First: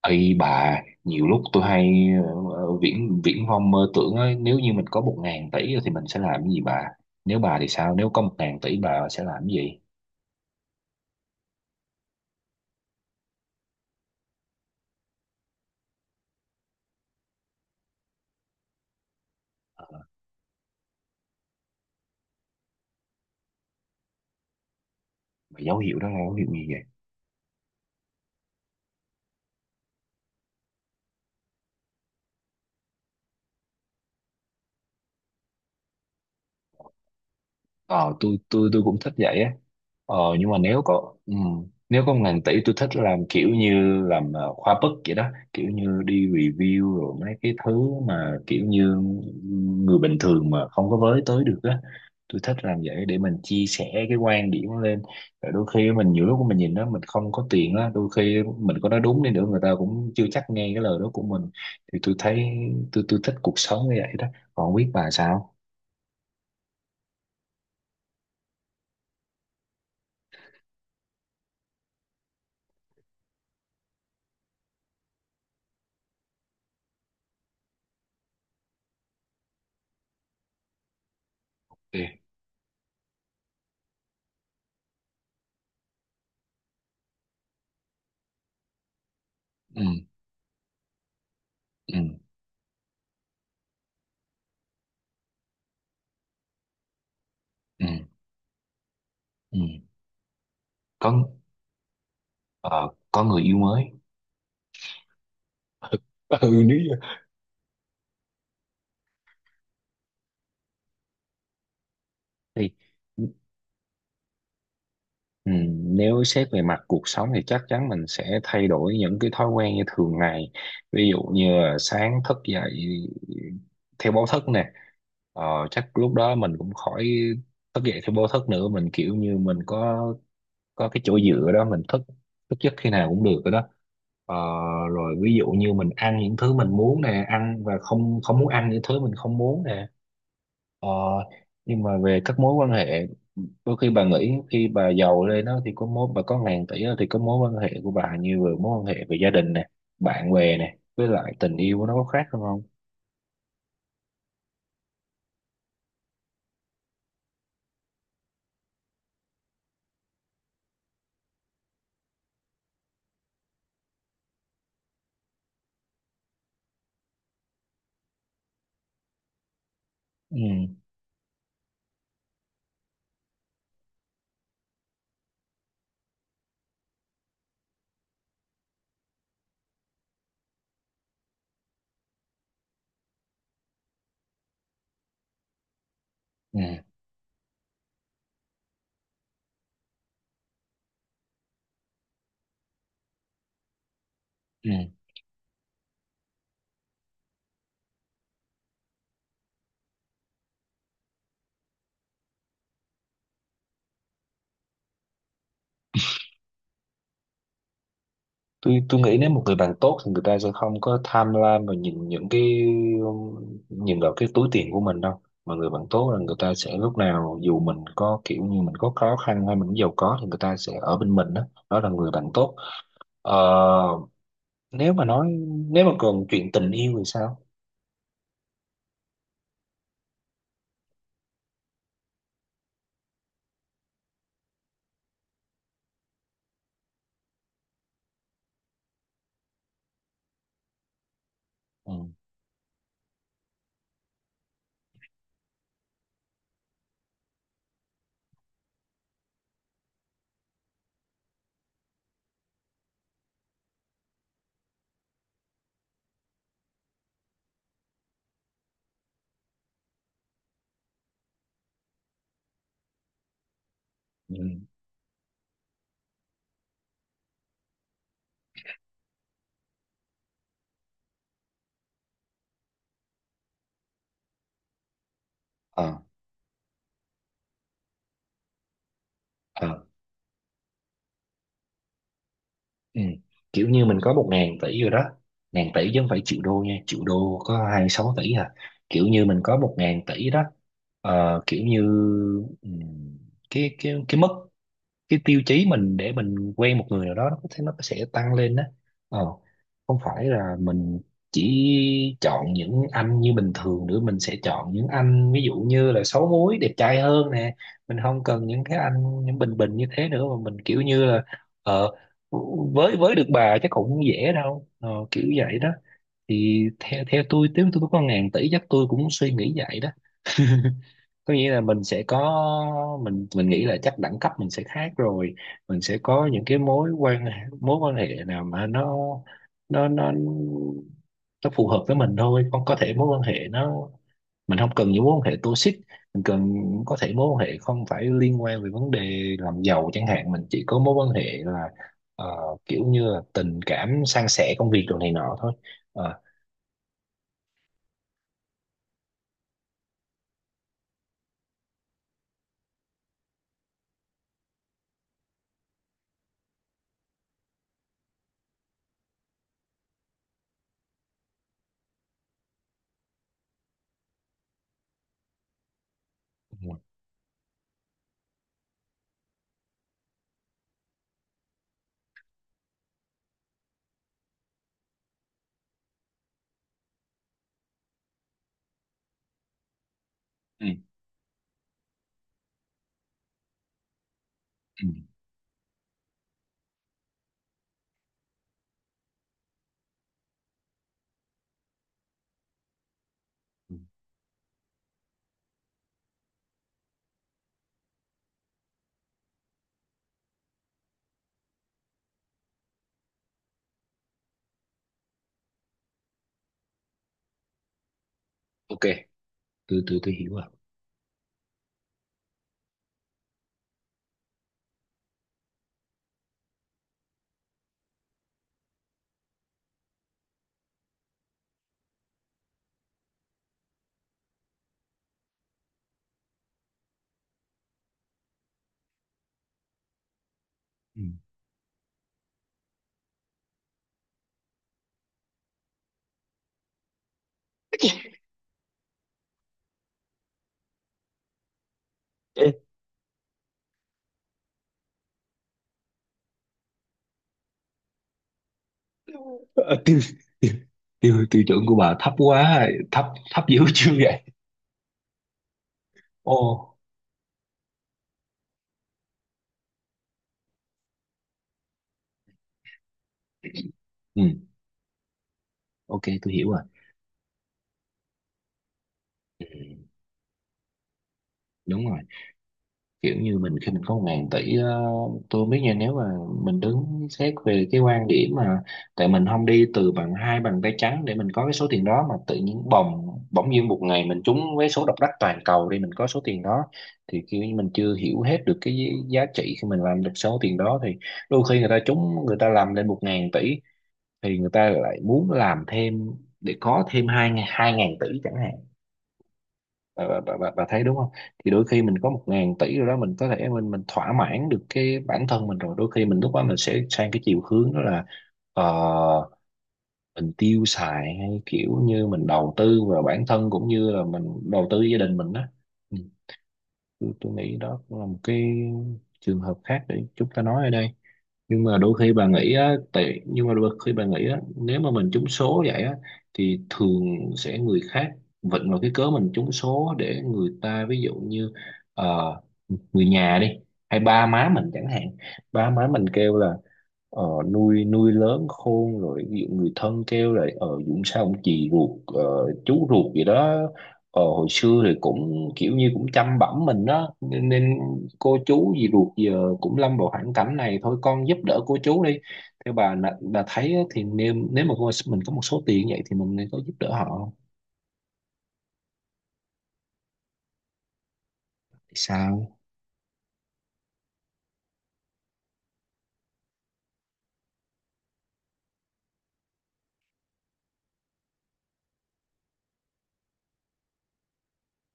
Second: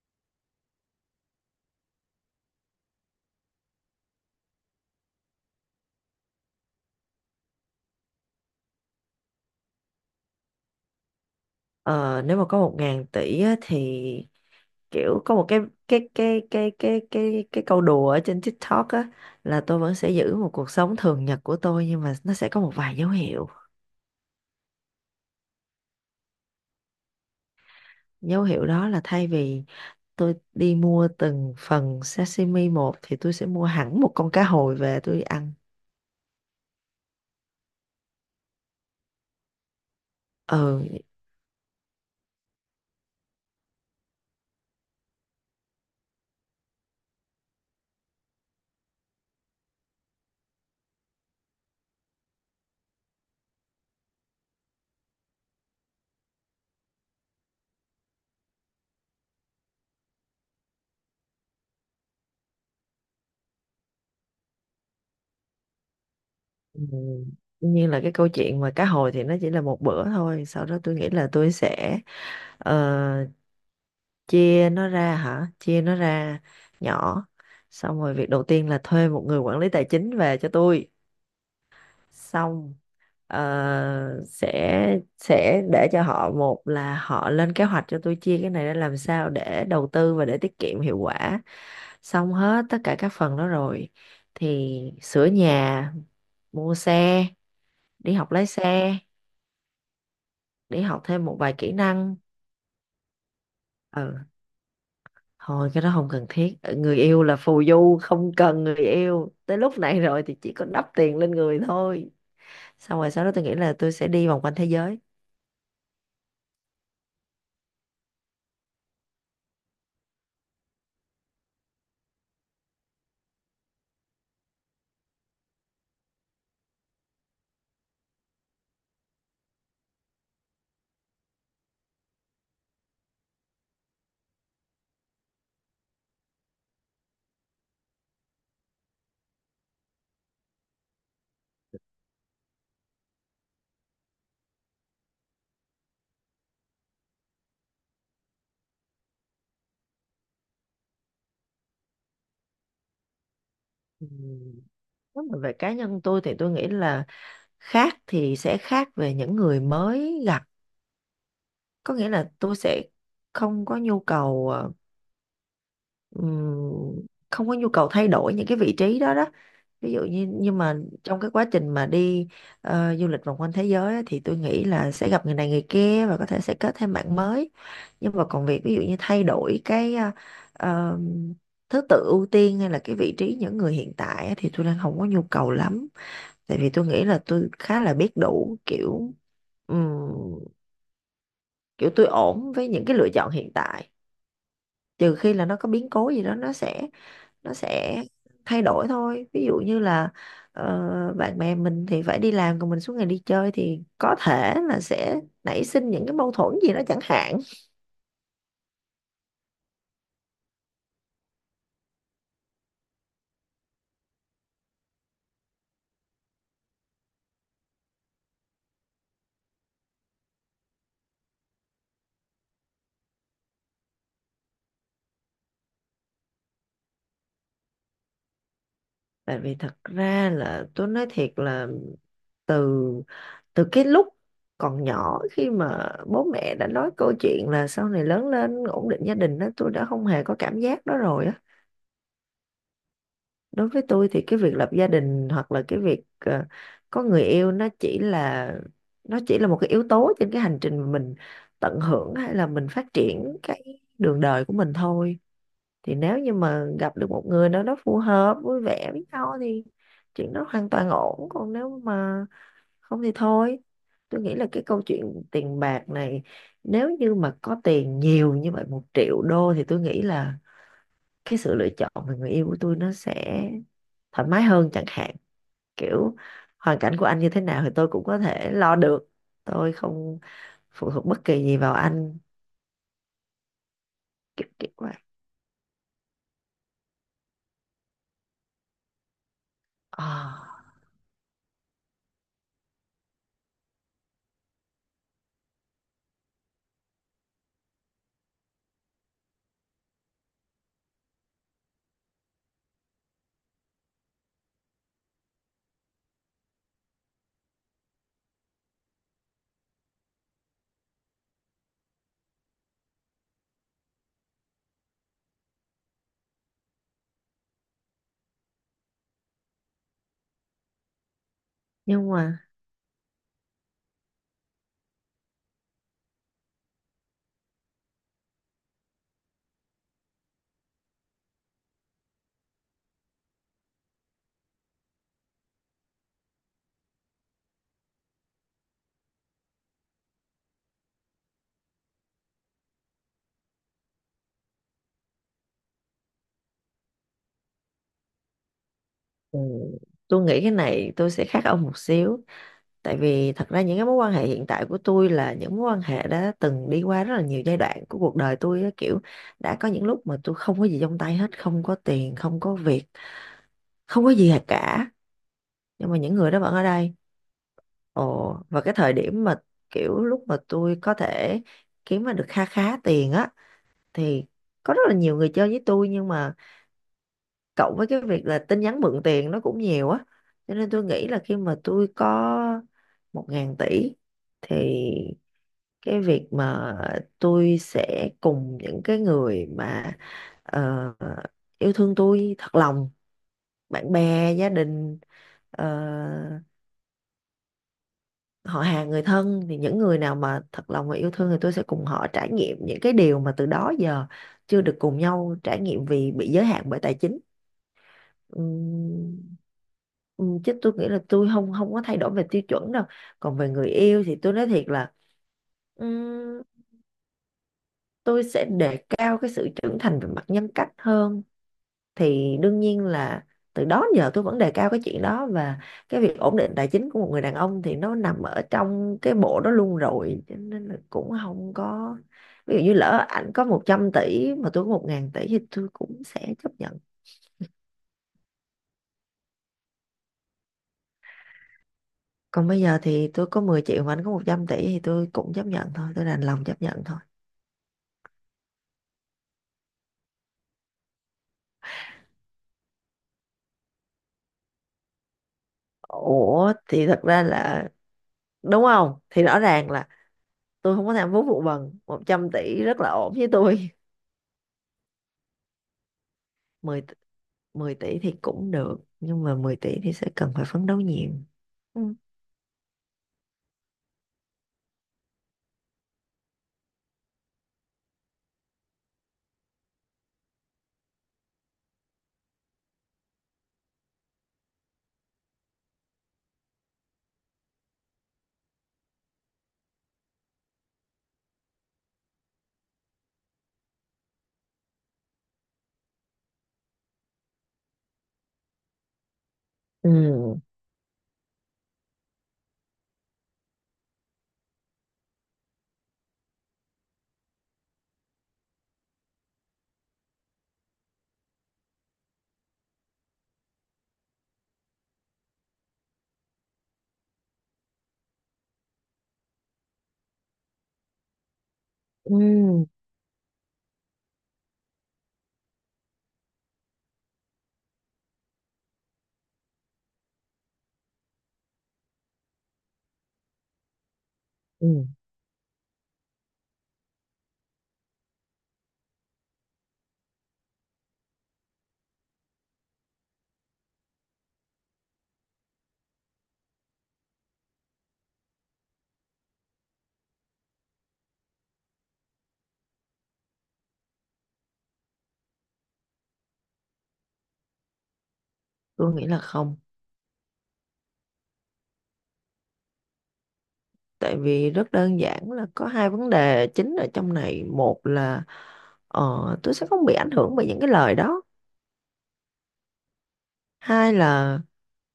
Ây bà, nhiều lúc tôi hay viễn viễn vông mơ tưởng ấy, nếu như mình có 1.000 tỷ thì mình sẽ làm cái gì bà? Nếu bà thì sao? Nếu có 1.000 tỷ bà sẽ làm cái gì? Ờ, Nếu mà có 1.000 tỷ á, thì kiểu có một cái câu đùa ở trên TikTok á, là tôi Ờ, vẫn sẽ giữ một cuộc sống thường nhật của tôi, nhưng mà nó sẽ có một vài dấu hiệu. mà dấu hiệu đó là dấu hiệu gì vậy? Dấu hiệu đó là thay vì tôi đi mua từng phần sashimi một thì tôi sẽ mua hẳn một con cá hồi về tôi ăn. Ờ, tôi cũng thích vậy á. Ờ nhưng mà Ừ. Nếu có 1.000 tỷ tôi thích làm kiểu như làm khoa bức vậy đó, kiểu như đi review rồi mấy cái thứ mà kiểu như người bình thường mà không có với tới được á. Tôi thích làm vậy để mình chia sẻ cái quan điểm lên, rồi đôi khi mình nhiều lúc mình nhìn đó mình không có tiền á, đôi khi mình có nói đúng đi nữa người ta cũng chưa chắc nghe cái lời đó của mình. Thì tôi thấy tôi thích cuộc sống như vậy đó, còn không biết bà sao. Ừ, tuy nhiên là cái câu chuyện mà cá hồi thì nó chỉ là một bữa thôi, sau đó tôi nghĩ là tôi sẽ ờ, chia nó ra hả, chia nó ra nhỏ, xong rồi việc đầu tiên là thuê một người quản lý tài chính về cho tôi. Ừ. Xong, sẽ để cho họ một là họ lên kế hoạch cho tôi chia cái này ra làm sao để Ừ. đầu tư và để tiết kiệm hiệu quả. Ừ. Xong hết tất cả các phần đó rồi thì sửa nhà, mua xe, Ừ. đi học lái xe, Ừ. đi học Có thêm một vài kỹ năng. ờ, có người yêu mới. Ừ. Thôi, cái đó không cần thiết, Ừ nếu người yêu là phù du, không cần người yêu tới lúc này rồi thì chỉ có đắp tiền lên người thôi. thì Xong rồi sau đó tôi nghĩ là tôi sẽ đi vòng quanh thế giới. ừ, nếu xét về mặt cuộc sống thì chắc chắn mình sẽ thay đổi những cái thói quen như thường ngày, ví dụ như là sáng thức dậy theo báo thức nè. Ờ, chắc lúc đó mình cũng khỏi thức dậy theo báo thức nữa, mình kiểu như mình có cái chỗ dựa đó, mình thức thức giấc khi nào cũng được rồi đó. Ờ, rồi ví dụ như mình ăn những thứ mình muốn nè, ăn và không không muốn ăn những thứ mình không muốn nè. Ờ, nhưng mà về các mối quan hệ, đôi khi bà nghĩ khi bà giàu lên đó thì có mối bà có 1.000 tỷ đó, thì có mối quan hệ của bà như vừa mối quan hệ về gia đình nè, bạn bè nè, với lại tình yêu nó có khác không không? Ừm, Nếu mà về cá nhân tôi thì tôi nghĩ là, khác thì sẽ khác về những người mới gặp, có nghĩa là tôi sẽ không có nhu cầu ờ, ừm, không có nhu cầu thay đổi những cái vị trí đó đó. Ví dụ như, nhưng Ừ. mà trong cái quá trình mà đi du lịch vòng quanh thế giới á, thì tôi nghĩ là sẽ gặp người này người kia và có thể sẽ kết thêm bạn mới, nhưng mà còn việc ví dụ như thay đổi cái ờ, thứ tự ưu tiên hay là cái vị trí những người hiện tại á, thì tôi đang không có nhu cầu lắm, tại Ừ. vì tôi nghĩ là tôi khá là biết đủ kiểu. ừm, Kiểu tôi ổn với những cái lựa chọn hiện tại, Ừ. trừ khi là nó có biến cố gì đó nó sẽ thay đổi thôi. Ví dụ như là bạn bè mình thì phải đi làm còn mình suốt ngày đi chơi thì có thể là sẽ nảy sinh những cái mâu thuẫn gì đó chẳng hạn. Tôi nghĩ nếu một người bạn tốt thì người ta sẽ không có tham lam và nhìn những cái nhìn vào cái túi tiền của mình đâu. Mà người bạn tốt là người ta sẽ lúc nào dù mình có kiểu như mình có khó khăn hay mình giàu có thì người ta sẽ ở bên mình đó. Đó là người bạn tốt. Ờ, nếu mà nói, nếu mà còn chuyện tình yêu thì sao? Tại vì thật ra là tôi nói thiệt là, từ từ cái lúc còn nhỏ, khi mà bố mẹ đã nói câu chuyện là sau này lớn lên ổn định gia đình đó, tôi đã không hề có cảm giác đó rồi á. Ừ. Đối với tôi thì cái việc lập gia đình hoặc là cái việc có người yêu, nó chỉ là một cái yếu tố trên cái hành trình mà mình tận hưởng hay là mình phát triển cái đường đời của mình thôi. Thì nếu như mà gặp được một người nào đó phù hợp vui vẻ với nhau thì chuyện đó hoàn toàn ổn, còn nếu mà không thì thôi. Tôi Ừ. nghĩ là cái câu chuyện tiền bạc này, nếu như mà có tiền nhiều như vậy 1 triệu đô thì tôi nghĩ là cái sự lựa chọn về người yêu của tôi nó sẽ thoải mái hơn chẳng hạn. Ờ. Kiểu hoàn cảnh của anh như thế nào thì tôi cũng có thể lo được, tôi Ờ. không phụ thuộc bất kỳ gì vào anh. Ừ. Kiểu như mình có một kiểu ngàn kiểu tỷ rồi vậy. đó. Ngàn tỷ chứ không phải triệu đô nha, triệu đô có 26 tỷ à. Kiểu như mình có một ngàn Ờ, tỷ đó. Ờ, kiểu như ừ, cái mức, cái tiêu chí mình để mình quen một người nào đó nó có thể nó sẽ tăng lên đó. Ờ, không phải là mình chỉ chọn những anh như bình thường nữa, mình sẽ chọn những anh ví dụ như là xấu múi đẹp trai hơn nè. Mình không cần những cái anh những bình bình như thế nữa mà mình kiểu như là ờ với được bà chắc cũng dễ đâu. Ờ, kiểu vậy đó. Thì theo theo tôi nếu tôi có 1.000 tỷ chắc tôi cũng suy nghĩ vậy đó. Có nghĩa là mình sẽ nhưng mà có mình nghĩ là chắc đẳng cấp mình sẽ khác rồi. Mình sẽ có những cái mối quan hệ nào mà nó nó phù hợp với mình thôi. Không có thể mối quan hệ nó, mình không cần những mối quan hệ toxic, mình cần có thể mối quan hệ không phải liên quan về vấn đề làm giàu chẳng hạn. Mình chỉ có mối quan hệ là ờ, kiểu như là tình cảm, san sẻ công việc đồ này nọ thôi. Ờ, ừ, tôi nghĩ cái này tôi sẽ khác ông một xíu, tại vì thật ra những cái mối quan hệ hiện tại của tôi là những mối quan hệ đã từng đi qua rất là nhiều giai đoạn của cuộc đời tôi á, kiểu đã có những lúc mà tôi không có gì trong tay hết, không có tiền không có việc, không có gì cả, nhưng mà những người đó vẫn ở đây. Ồ, và cái thời điểm mà kiểu lúc mà tôi có thể kiếm ra được kha khá tiền á, thì có rất là nhiều người chơi với tôi, nhưng mà cộng với cái việc là tin nhắn mượn tiền nó cũng nhiều á, cho ừ, nên tôi nghĩ là khi mà tôi có 1.000 tỷ thì ừ, cái việc mà tôi sẽ cùng những cái người mà ờ, yêu thương tôi thật lòng, ừ. bạn bè gia đình, ờ, họ hàng người thân, thì những người nào mà thật lòng và yêu thương thì tôi sẽ cùng họ trải nghiệm những cái điều mà từ đó giờ chưa được cùng nhau trải nghiệm vì bị giới hạn bởi tài chính. OK, Ừm, tôi hiểu rồi. Chứ tôi nghĩ là tôi không không có thay đổi về tiêu chuẩn đâu. Còn về người yêu thì tôi nói thiệt là, ừm, tôi sẽ đề cao cái sự trưởng thành về mặt nhân cách hơn. Thì đương nhiên là từ đó đến giờ tôi vẫn đề cao cái chuyện đó, và cái việc ổn định tài chính của một người đàn ông thì nó nằm ở trong cái bộ đó luôn rồi, cho nên là cũng không có. Ví dụ như lỡ ảnh có 100 tỷ mà tôi có một ngàn tỷ thì tôi cũng sẽ chấp nhận. Còn Ừ. bây giờ thì tôi có 10 triệu mà anh có 100 tỷ thì tôi cũng chấp nhận thôi, tôi đành lòng chấp nhận thôi. Ờ, tiêu tiêu tiêu chuẩn của bà thấp quá, thấp, thấp dữ chưa vậy. Ồ. Ủa thì thật ra là, đúng không, thì rõ ràng là tôi không có tham vốn vụ bần, 100 tỷ rất là ổn với tôi. Ừ. OK tôi hiểu rồi. 10, 10 tỷ thì cũng được, nhưng mà 10 tỷ Ừ, thì sẽ cần phải phấn đấu nhiều. đúng Ừ. rồi. Kiểu như mình khi mình có một ngàn tỷ ờ, tôi không biết nha, nếu mà mình đứng xét về cái quan điểm mà tại mình không đi từ bằng hai bàn tay trắng để mình có cái số tiền đó, mà tự nhiên bỗng nhiên một ngày mình trúng vé số độc đắc toàn cầu đi, mình có số tiền đó thì kiểu như mình chưa hiểu hết được cái giá trị khi mình làm được số tiền đó. Thì đôi khi người ta trúng người ta làm lên 1.000 tỷ thì người ta lại muốn làm thêm để có thêm 2.000 tỷ chẳng hạn. bà, bà, bà, Ừ. bà bà thấy đúng không? Thì đôi khi mình có một ngàn tỷ rồi đó, mình có thể mình thỏa mãn được cái bản thân mình rồi, đôi khi mình lúc đó mình sẽ sang cái chiều hướng đó là ờ, mình tiêu xài hay kiểu như mình đầu tư vào bản thân cũng như là mình đầu tư gia đình mình đó. Ừ. tôi nghĩ đó cũng là một cái trường hợp khác để chúng ta nói ở đây. Nhưng mà đôi khi bà nghĩ Ừ. á, tại nhưng mà đôi khi bà nghĩ á, nếu mà mình trúng số vậy á thì thường sẽ người khác vịnh vào cái cớ mình trúng số để người ta ví dụ như ờ, người nhà đi hay ba má Ừ. mình chẳng hạn. Ba má mình kêu là ờ, nuôi nuôi lớn khôn rồi. Ví dụ người thân kêu là ờ Dũng sao ông chị ruột ờ, chú ruột gì đó ờ, hồi xưa thì cũng kiểu như cũng chăm bẵm mình đó nên cô chú gì ruột giờ cũng lâm vào hoàn cảnh này thôi, con giúp đỡ cô chú đi. Theo bà thấy á, thì nếu nếu mà mình có một số tiền như vậy thì mình nên có giúp đỡ họ không? Tôi nghĩ là không. Thì sao. Tại vì rất đơn giản là có hai vấn đề chính ở trong này. Một là ờ, tôi sẽ không bị ảnh hưởng bởi những cái lời đó. Hai là,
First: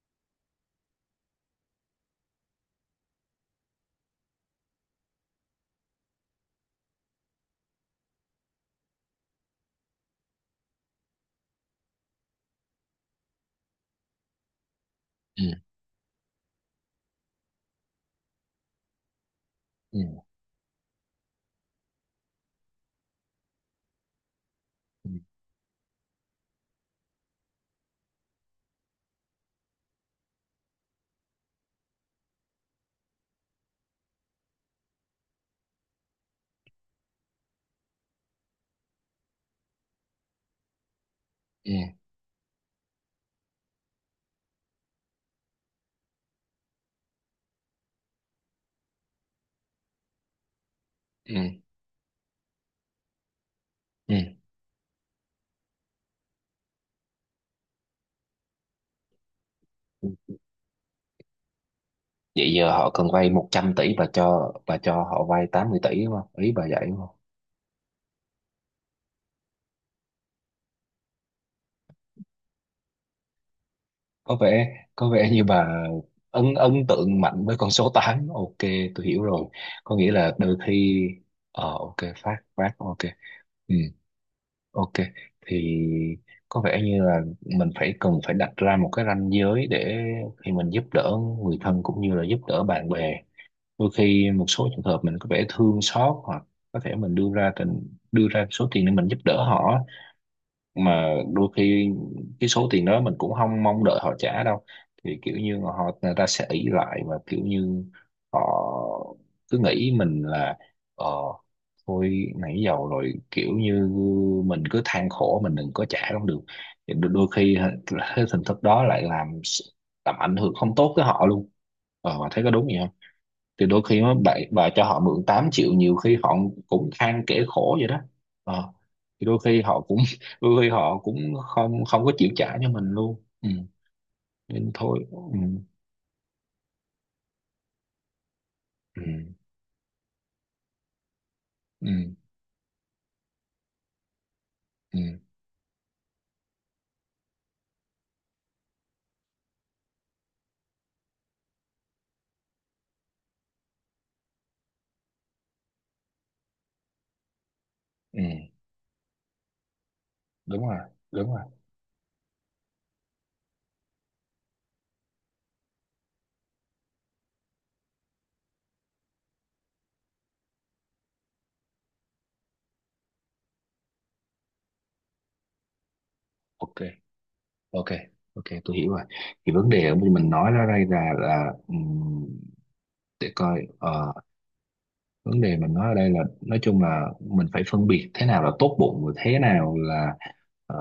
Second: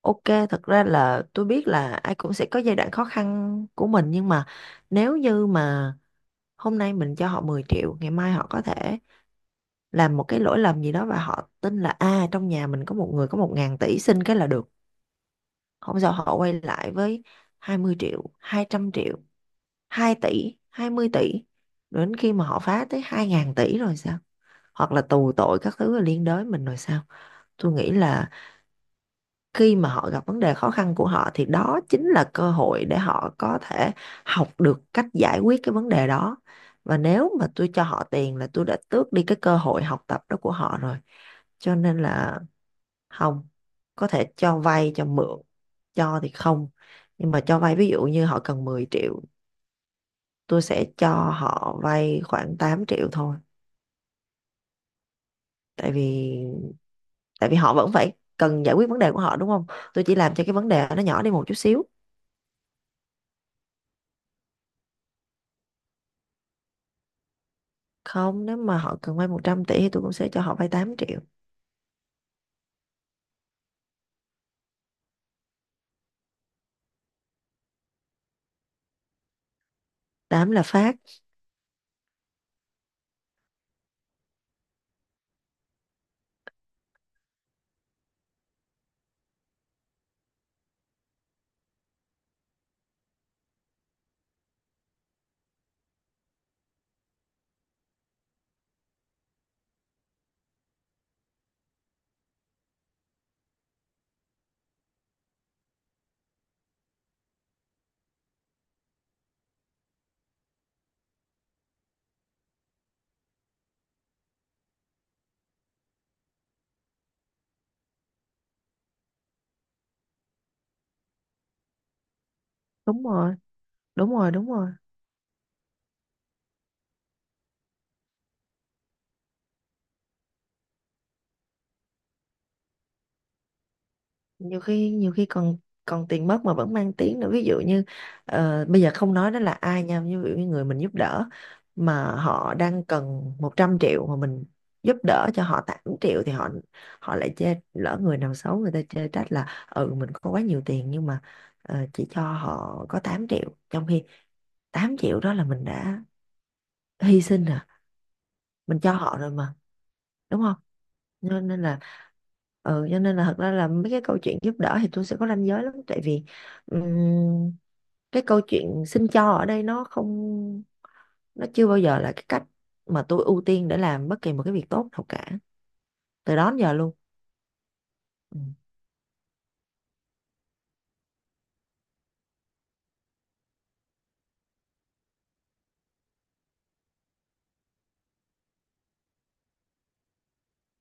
ok, thật ra là tôi biết là ai cũng sẽ có giai đoạn khó khăn của mình, nhưng mà nếu như mà hôm nay mình cho họ 10 triệu, ngày mai họ có thể làm một cái lỗi lầm gì đó và họ tin là, à, trong nhà mình có một người có 1.000 tỷ, xin cái là được. Ừ. Không sao, họ quay lại với 20 triệu, 200 triệu, Ừ. 2 tỷ, 20 tỷ. Đến khi mà họ phá tới 2.000 tỷ rồi sao? Hoặc là tù tội các thứ liên đới mình rồi sao? Tôi nghĩ là khi mà họ gặp vấn đề khó khăn của họ thì đó chính là cơ hội để họ có thể học được cách giải quyết cái vấn đề đó, và nếu mà tôi cho họ tiền là tôi đã tước đi cái cơ hội học tập đó của họ rồi. Cho Ừ. nên là không. Có thể cho vay cho mượn, cho thì không. Nhưng mà cho vay, ví dụ như họ cần 10 triệu, tôi sẽ cho Ừ. họ vay khoảng 8 triệu thôi. Ừ. Tại vì tại vì họ vẫn phải cần giải quyết vấn đề của họ, đúng không? Tôi chỉ làm cho cái vấn đề nó nhỏ đi một chút xíu. Vậy giờ họ cần vay 100 tỷ và cho họ vay 80 tỷ đúng không, ý bà vậy đúng không? Không, nếu mà họ cần vay 100 tỷ thì tôi cũng sẽ cho họ vay 8 triệu. Có vẻ, có vẻ như bà ấn ấn tượng mạnh với con số tám. OK, tôi hiểu rồi. Có nghĩa là Tám đôi là phát. khi ờ OK, phát phát OK. Ừ. OK. Thì có vẻ như là mình phải cần phải đặt ra một cái ranh giới để khi mình giúp đỡ người thân cũng như là giúp đỡ bạn bè, đôi khi một số trường hợp mình có vẻ thương xót, hoặc có thể mình đưa ra đưa ra số tiền để mình giúp đỡ họ. Mà đôi khi cái số tiền đó mình cũng không mong đợi họ trả đâu, thì kiểu như họ người ta sẽ ỷ lại và kiểu như họ cứ nghĩ mình là ờ thôi nãy giờ rồi kiểu như mình cứ than khổ mình đừng có trả cũng được. Thì đôi đôi khi hả, cái hình thức đó lại làm ảnh hưởng không tốt tới họ luôn. Ờ mà thấy có đúng gì. Đúng rồi. Thì đôi khi Đúng mà rồi. bạn Đúng bà rồi. cho họ mượn 8 triệu nhiều khi họ cũng than kể khổ vậy đó. Ờ. Thì đôi khi họ cũng đôi khi họ cũng không không có chịu trả cho mình luôn. Ừ. nhiều Nên khi thôi. nhiều khi Ừ. còn còn tiền mất mà vẫn mang tiếng nữa. Ví dụ như bây giờ Ừ. không nói đó là ai nha, ví dụ như người mình giúp đỡ Ừ. mà họ đang cần 100 triệu mà mình giúp Ừ. đỡ cho họ 8 triệu, thì họ họ lại chê, lỡ người nào xấu người ta chê trách là, ừ, mình có quá nhiều tiền nhưng mà chỉ cho họ có 8 triệu, trong khi 8 triệu đó là mình đã hy sinh rồi, Ừ. mình cho họ rồi mà, đúng không? Đúng rồi, đúng cho rồi. nên là ừ, cho nên là thật ra là mấy cái câu chuyện giúp đỡ thì tôi sẽ có ranh giới lắm, tại vì ừm, cái câu chuyện xin cho ở đây, nó không, nó chưa bao giờ là cái cách mà tôi ưu tiên để làm bất kỳ một cái việc tốt nào cả, từ đó đến giờ OK. luôn. OK. Ừ. OK tôi hiểu rồi. Thì vấn đề của mình nói ra đây là để coi ờ, vấn đề mình nói ở đây là nói chung là mình phải phân biệt thế nào là tốt bụng và thế nào là ờ,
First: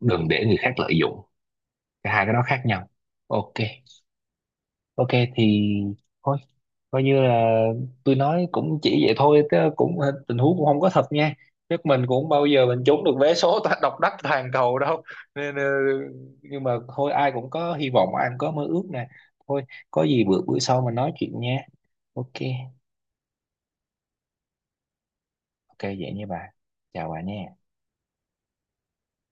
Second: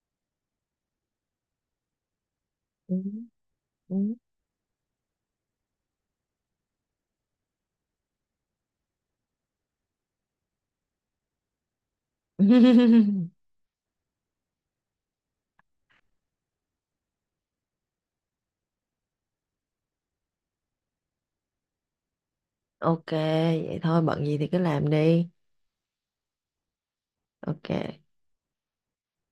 đừng để người khác lợi dụng. Cả hai cái đó khác nhau. Ừ. OK. Ừ. OK. Thì thôi coi như là tôi nói cũng chỉ vậy thôi chứ cũng tình huống cũng không có thật nha. Nước mình cũng bao giờ mình trúng được vé số độc đắc toàn cầu đâu nên ờ, nhưng mà thôi ai cũng có hy vọng, ai cũng có mơ ước nè. Thôi có gì bữa bữa sau mình nói chuyện nha. OK. Ok, vậy thôi bận gì thì cứ làm đi. OK vậy nha bà, chào bà nha. Ok.